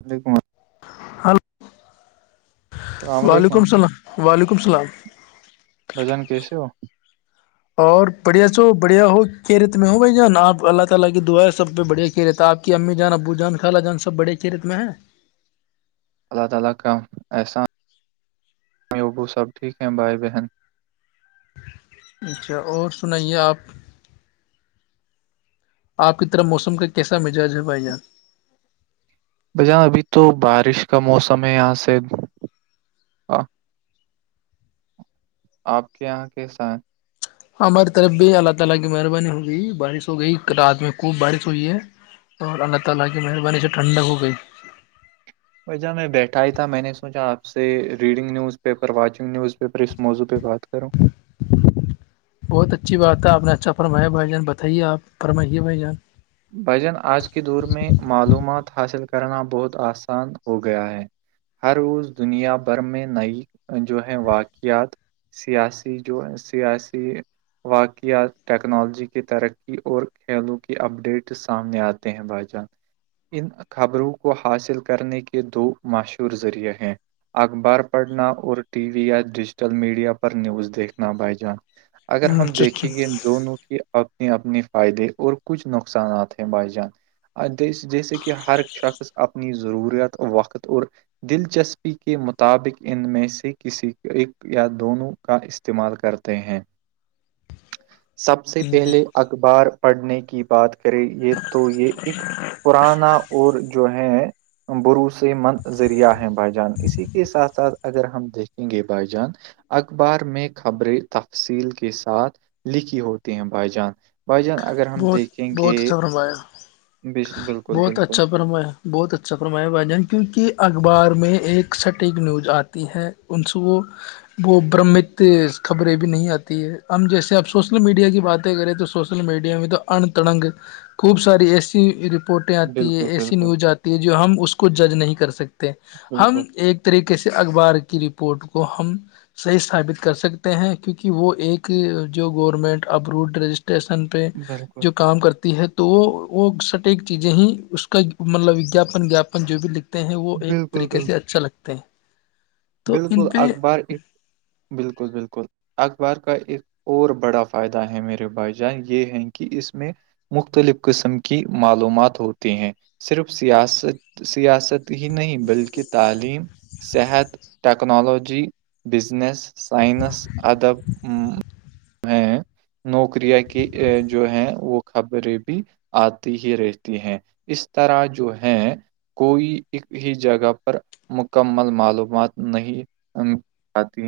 وعلیکم اللہ ہلو السلام علیکم وعلیکم السلام وعلیکم السلام بجن کیسے ہو اور بھیا سو بڑھیا ہو کی ریت میں ہو بھای جان آپ اللہ تعالی کی دعا سب پہ بھیا کی ریت ہے آپ کہ امی جان ابو جان خالا جان سب بڑے کھیرت میں ہیں اللہ تعالی کا احسان ابو سب ھیک ہیں بھای بہن اچھا اور سنائیے آپ آپ کی طرف موسم کا کیسا مزاج ہے بھائی اں بجان ابھی تو بارش کا موسم ہے یہاں سے آ- آپ کے یہاں کے ساتھ ہماری طرف بھی اللہ تعالی کی مہربانی ہوگئی بارش ہو گئی رات میں خوب بارش ہوئی ہے اور اللہ تعالی کی مہربای سے ھنک ہو گی وجہ میں بیٹھا ہی تھا میں نے سوچا آپ سے reading newspaper watching newspaper اس موضوع پہ بات کروں بہت اچھی بات ہے آپ نے اچھا فرمایا بھائی جان بتائیے آپ فمائیے بھائی جان بھجن آج کے دور میں معلومات حاصل کرنا بہت آسان ہو گیا ہے ہر روز دنیا بھر میں نئی جو ہیں واقعات سیاسی جو ہے سیاسی واقعات ٹیکنالوجی کی ترقی اور کھیلوں کی اپڈیٹ سامنے آتے ہیں بھائی جان ان خبروں کو حاصل کرنے کے دو مشہور ذریعے ہیں اخبار پڑھنا اور ٹی وی یا ڈیجیٹل میڈیا پر نیوز دیکھنا بھائی جان اگر ہم اچھا اچھا دیکھیں گے دونوں کے اپنے اپنے فائدے اور کچھ نوکری نقصانات ہیں بائی جان جیسے کہ ہر شخص اپنی ضروریات وقت اور دلچسپی کے مطابق ان میں سے کسی ایک یا دونوں کا استعمال کرتے ہیں سب سے پہلے اخبار پڑھنے کی بات کرے یہ تو یہ ایک پرانا اور جو ہے بروسے مند ذریعہ ہے بائی جان اسی کے ساتھ ساتھ اگر ہم دیکھیں گے بائی جان اخبار میں خبریں تفصیل کے ساتھ لکھی ہوتی ہیں بھائی جان باجان اگر ہم بہت دیکھے بہت اچھا فرمایا بالکل بہت بالکل اچھا فرما بہت اچھا فرمایا بھائی جان کیونکہ اخبار میں ایک سٹیک نیوز آتی ہے ان سوں وہ برم مت خبریں بھی نہیں آتی ہے ہم جیسے آپ سوشل میڈیا کی باتیں کریں تو سوشل میڈیا میں تو ان تڑنگ خوب ساری ایسی رپ پورٹیں آتی ہے بالکل ایسی بالکل نیوز آتی ہے جو ہم اس کو جج نہیں کر سکتے ہم بالکل ایک طریقے سے اخبار کی رپورٹ کو ہم صحیح ثابت کر سکتے ہیں کیونکہ وہ ایک جو گورنمنٹ ابروڈ رجسٹریشن پہ بالکل جو کام کرتی ہے تو وہ وہ سٹ ایک چیزیں ہی اس کا مطلب واپن جپن جو بھی لکھ ہیں وہ ایک بالکل طریقے بالکل سے اچھا لگتے ہیں تو بالکل ان پہ اخبار بالکل بالکل اخبار کا ایک اور بڑا فائدہ ہے میرے بھائی جان یہ ہیں کہ اس میں مختلف قسم کی معلومات ہوتی ہیں صرف سیاست سیاست ہی نہیں بلکہ تعلیم صحت ٹکنالوجی بزنس سائنس ادب نوکریاں کی جو ہے وہ خبریں بھی آتی ہی رہتی ہیں اس طرح جو ہے کوئی ا ہی جگہ پر مکمل معلومات نہیں آتی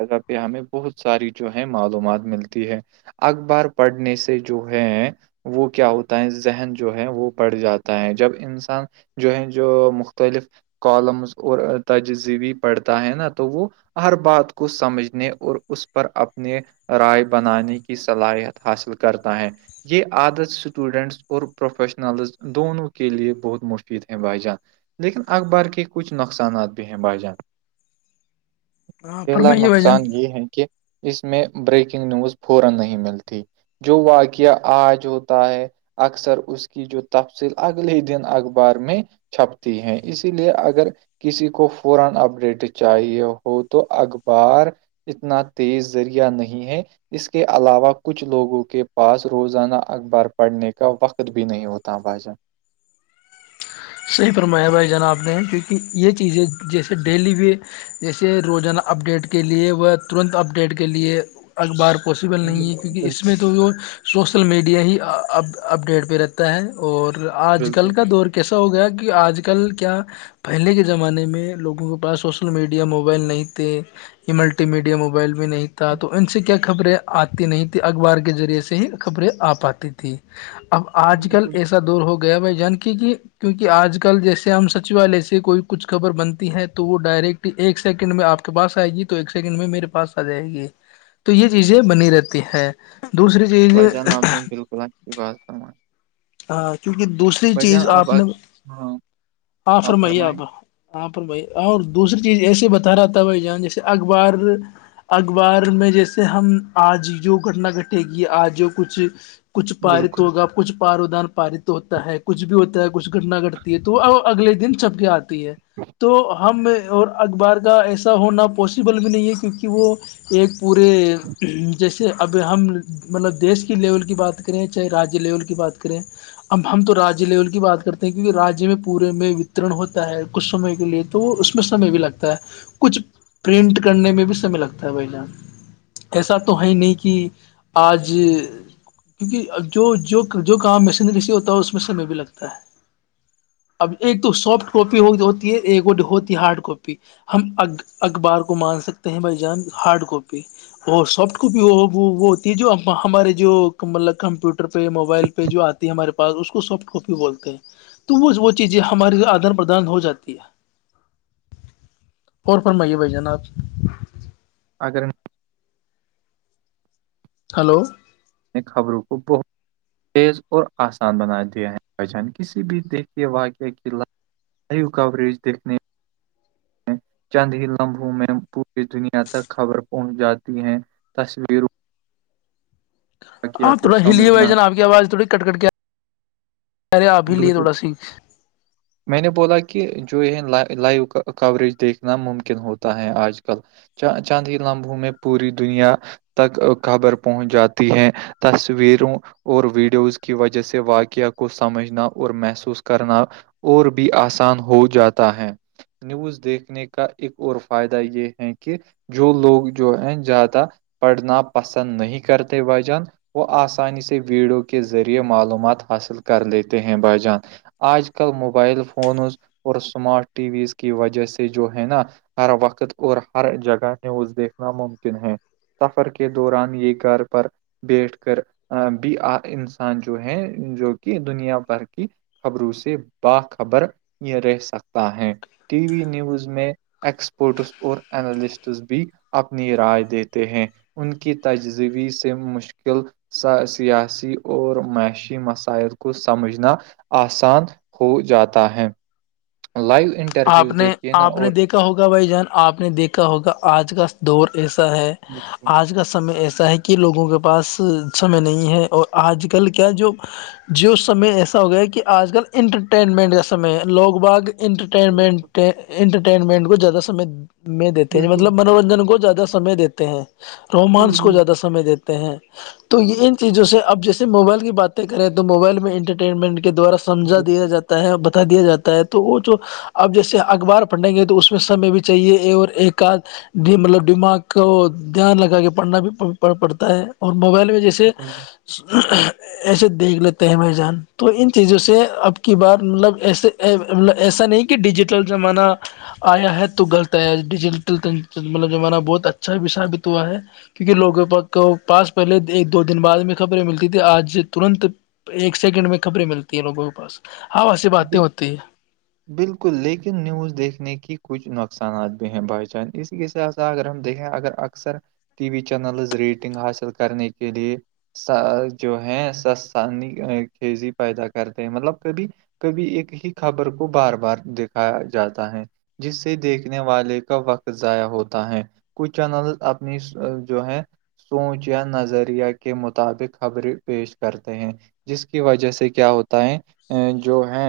جگہ پہ ہمیں بہت ساری جو ہے معلومات ملتی ہے اخبار پڑھنے سے جو ہے وہ کیا ہوتا ہے ذہن جو ہے وہ بڑھ جاتا ہے جب انسان جو ہے جو مختلف کالمز اور تجزبی پڑھتا ہے نا تو وہ ہر بات کو سمجھنے اور اس پر اپنے رائے بنانے کی صلاحیت حاصل کرتا ہے یہ عادت اسٹوڈنٹس اور پروفیشنلز دونوں کے لیے بہت مفید ہیں بھائی جان لیکن اخبار کے کچھ نقصانات بھی ہیں بھائی جان پہلا فرمائیے بھائی جان نقصان یہ ہے کہ اس میں بریکنگ نیوز فورا نہیں ملتی جو واقعہ آج ہوتا ہے [unintelligible] اکثر اس کی جو تفصیل اگلے ہی دن اخبار میں چھپتی ہے اسی لیے اگر کسی کو فورا اب اپ ڈیٹ چاہیے ہو تو اخبار اتنا تیز ذریعہ نہیں ہے اس کے علاوہ کچھ لوگوں کے پاس روزانہ اخبار پڑھنے کا وقت بھی نہیں ہوتا بھاش صیفرمابھائی جناب نے ہیں کیونکہ یہ چیزیں جیسے ڈیلی بھی جیسے روزانہ اپڈیٹ کے لیے وہ ترنت اپ ڈیٹ کے لیے اخبار پاسیبل نہیں ہے بالکل کیونکہ اس بالکل میں تو وہ سوسل میڈیا ہی اپڈیٹ پہ رہتا ہے اور آج بالکل کل کا بالکل دور کیسا ہو گیا کہ آج کل کیا پہلے کے زمانے میں لوگوں کے پاس سوشل میڈیا موبائل نہیں تھے یہ ملٹی میڈیا موبائل بھی نہیں تھا تو ان سے کیا خبریں آتی نہیں تیں اخبار کے ذریعے سے ہی خبریں آ پاتی تیں اب آج کل بالکل ایسا دور ہو گیا بھائی جانکی کہ کیونکہ آج کل جیسے ہم سچیوالیہ سے کوئی کچھ خبر بنتی ہے تو وہ ڈائریکٹ ایک سیکنڈ میں آپ کے پاس آئے گی تو ایک سیکنڈ میں میرے پاس آ جائے گی تو یہ چیزیں بنی رہتی ہے دوسری [unintelligible] ب جان آپ نے بالکل آچ کی بات فم ہاں کیونکہ دوسری چیز آپ نے ہاں ہاں فرمائی آپ یہاں پر بھائی اور دوسری چیز ایسے بتا رہا تھا بھائی جاں جیسے اخبار اخبار میں جیسے ہم آج جو گھٹنا گھٹے گی آج کچھ کچھ پارت بالکل ہوگا کچھ پارودان پارت ہوتا ہے کچھ بھی ہوتا ہے کچھ گھٹنا گٹتی ہے تو اگلے دن چھپ کے آتے ہے تو ہم اور اخبار کا ایسا ہونا پاسبل بھی نہیں ہے کیونکہ وہ ایک پورے جیسے اب ہم مطلب دیش کی لیول کی بات کریں چاہے رجیہ لیول کی بات کریں اب ہم تو رجیہ لیول کی بات کرتے ہیں کیونکہ رجیہ میں پورے میں وترن ہوتا ہے کچھ سمے کے لیے تو اس میں سمئے بھی لگتا ہے کچھ پرنٹ کرنے میں بھی سمے لگتا ہے بھائی جان ایسا تو ہے نہیں کہ آج کیونکہ جو جو جو کام مشینری سے ہوتا ہے اس میں سمے بھی لگتا ہے اب ایک تو سافٹ کاپی ہو ہوتی ہے ایک ہوتی ہارڈ کاپی ہم ا اخبار کو مان سکتے ہیں بھائی جان ہارڈ کاپی وہ سافٹ کاپی وہ وہ ہوتی ہے جو ہمارے جو مطلب کمپیوٹر پہ موبائل پ جو آتی ہے ہمارے پاس اس کو سافٹ کاپی بولتے ہیں تو وہ وہ چیزیں ہمارے لی آدان پرادان ہو جاتی ہے اور فرمائیے بھائی جان آج اگر ہلو نے خبروں کو بہت تیز اور آسان بنا دیا ہے بھائی جان کسی بھی دیکھیے کے واقعہ کی ل نیو کوریج دیکھنے میں چند ہی لمحوں میں پوری دنیا تک خبر پہنچ جاتی ہے تصویروں واقعہ آپ کو تھوڑا ہلیے بھائی سمجھنا جان آپ کی آواز تھوڑی کٹ کٹ کے کہہ رہے آپ ہیلیے بالکل تھوڑا سی [inaudible] میں نے بولا کہ جو یہ لائیو کوریج دیکھنا ممکن ہوتا ہے آج کل چانند ہی لمحوں میں پوری دنیا تک خبر پہنچ جاتی ہے تصویروں اور ویڈیوز کی وجہ سے واقعہ کو س سمجھنا اور محسوس کرنا اور بھی آسان ہو جاتا ہے نیوز دیکھنے کا ایک اور فائدہ یہ ہے کہ جو لوگ جو ہیں زیادہ پڑھنا پسند نہیں کرتے بھائی جان وہ آسانی سے ویڈیو کے ذریعے معلومات حاصل کر لیتے ہیں بھائی جان آج کل موبائل فونز اور اسمارٹ ٹی ویز کی وجہ سے جو ہے نا ہر وقت اور ہر جگہ نیوز دیکھنا ممکن ہے سفر کے دوران یہ گھر پر بیٹھ کر ا بھی اج انسان جو ہے جو کہ دنیا بھر کی خبروں سے باخبر یہ رہ سکتا ہے ٹی وی نیوز میں ایکسپرٹس اور اینالسٹس بھی اپنی رائے دیتے ہیں ان کی تجزوی سے مشکل سیاسی اور معاشی مسائل کو سمجھنا آسان ہو جاتا ہے لائیو انٹ آپ نے آپ نے دیکھا ہوگا بھائی جان آپ نے دیکھا ہوگا آج کا دور ایسا ہے بالکل آج کا سمی ایسا ہے کہ کہ لوگوں کے پاس سمے نہیں ہے اور آج کل کیا جو جو سمے ایسا ہو گیا کہ آج کل انٹرٹینمنٹ کا سمے ہے لوگ باگ انٹرٹ بالکل انٹرٹینمنٹ کو زیادہ سمے میں دیتے ہیں مطلب منورنجن کو زیادہ سمے دیتے ہیں رومانس کو بالکل زیادہ سمئے دیتے ہیں تو یہ ان چیزوں سے اب جیسے موبائل کی باتیں کریں تو موبائل میں انٹرٹینمنٹ کے دوارا سمجھا دیا جاتا ہے بتا دیا جاتا ہے تو وہ جو اب جیسے اخبار پڑھیں گے تو اس میں سمے بھی چاہیے اے اور ایک آدھ بھی مطلب دماغ کو دھیان لگا کے پڑھنا بھی پڑتا ہے اور موبائل میں جیسے بالکل تے اس ایسے دیکھ لیتے ہیں م جان تو ان چیزوں سے اب کی بات مطلب ایسے ایسا نہیں کہ ڈیجیٹل زمانہ آیا ہے تو غلط آیا ڈیجیٹل مطلب زمانہ بہت اچھا بھی ثابت ہوا ہے کیونکہ لوگوں پاس پہلے ایک دو دن بعد میں خبریں ملتی تیں آج ترنت ایک سیکنڈ میں خبریں ملتی ہیں لوگوں کے پاس ہاں ویسی باتیں ہوتی ہے بالکل لیکن نیوز دیکھنے کی کچھ نقصانات بھی ہیں بھائی چان اس س س اگر ہم دیکھیں اگر اکثر ٹی وی چینلز ریٹنگ حاصل کرنے کے لیے س جو ہے س خزی پیدا کرتے ہیں مطلب کبھی کبھی ایک ہی خبر کو بار بار دھایا جاتا ہے جس سے دیکھنے والے کا وقت ضائع ہوتا ہے کچھ چینل اپنی جو ہے سونچ یا نظریہ کے مطابق خبریں پیش کرتے ہیں جس کی وجہ سے کیا ہوتا ہے جو ہے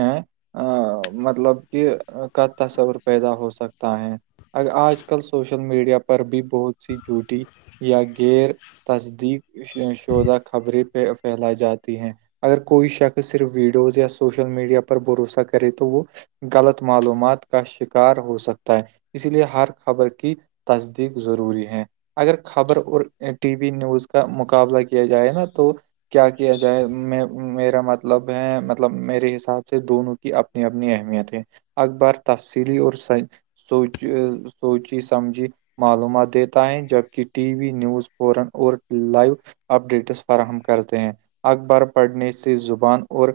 مطلب کہ کا تصور پیدا ہو سکتا ہے ا آج کل سوشل میڈیا پر بھی بہت سی جوٹی یا غیر تصدیق شودہ خبریں پھیلائی جاتی ہیں اگر کوئی شخص صرف ویڈیوز یا سوشل میڈیا پر بھروسہ کرے تو وہ غلط معلومات کا شکار ہو سکتا ہے اسی لیے ہر خبر کی تصدیق ضروری ہے اگر خبر اور ٹی وی نیوز کا مقابلہ کیا جائے نا تو کیا کیا جائے میں میرا مطلب ہے مطلب میرے حساب سے دونوں کی اپنی اپنی اہمیت ہے اکبر تفصیلی اور سوچ سوچی سمجھی معلومات دیتا ہے جبک ٹی وی نیوز فورن اور لائیو اپڈیٹس فراہم کرتے ہیں اخبار پڑھنے سے زبان اور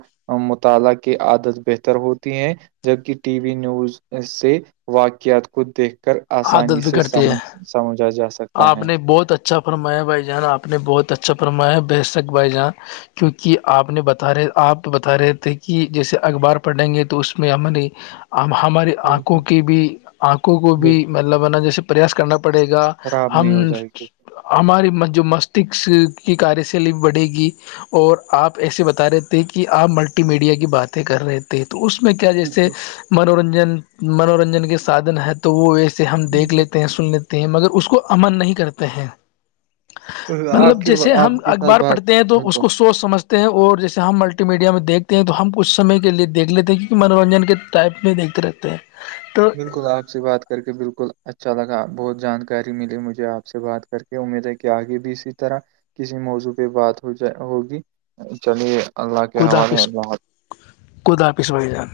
مطالعہ کی عادت بہتر ہوتی ہے جبکہ ٹی وی نیوز سے واقعات کو دیکھ کر آسانی عادت سے بگڑتی ہے سمجھ سمجھا جا سکتا آپ ہے نے بہت اچھا فرمایا بھائی جان آپ نے بہت اچھا فرمایا ہے بے شک بھائی جان کیونکہ آپ نے بتا رہے آپ بتا رہے تھے کہ جیسے اخبار پڑھیں گے تو اس میں ہممن اب ہماری بالکل آنکھوں کی بھی آنکھوں کو بالکل بھی مطلب ہے نا جیسے پریاس کرنا پڑے گا خراب ہم نہیں ہو جائے گی ہماری م جو مستشک کی کاریہ سےلی بڑھے گی اور آپ ایسے بتا رہے تھے کہ آپ ملٹی میڈیا کی باتیں کر رہے تھے ہیں تو اس میں کیا جیسے منورنجن منورنجن کے سادھن ہے تو وہ ویسے سے ہم دیکھ بالکل لیتے ہیں سن لیتے ہیں مگر اس کو امن نہیں کرتے ہیں آپ مطلب کے جیسے آپ ہم کے ساتھ اخبار بات پڑھتے ہیں تو اس بالکل کو س سوچ سمھتے ہیں اور جیسے ہم ملٹی میڈیا میں دیکھتے ہیں تو ہم کچھ سمے کے لیے دیکھ لیتے ہیں کیونکہ منورنجن کے ٹائپ میں دیکھ کے رکھتے ہیں [inaudible] تو بالکل آپ سے بات کر کے بالکل اچھا لگا بہت جانکاری ملی مجھے آپ سے بات کر کے امید ہے کہ آگے بھی اسی طرح کسی موضوع پہ بات ہو جائے ہوگی چلیے اللہ کے حوالے بہت خود آپس بگ جان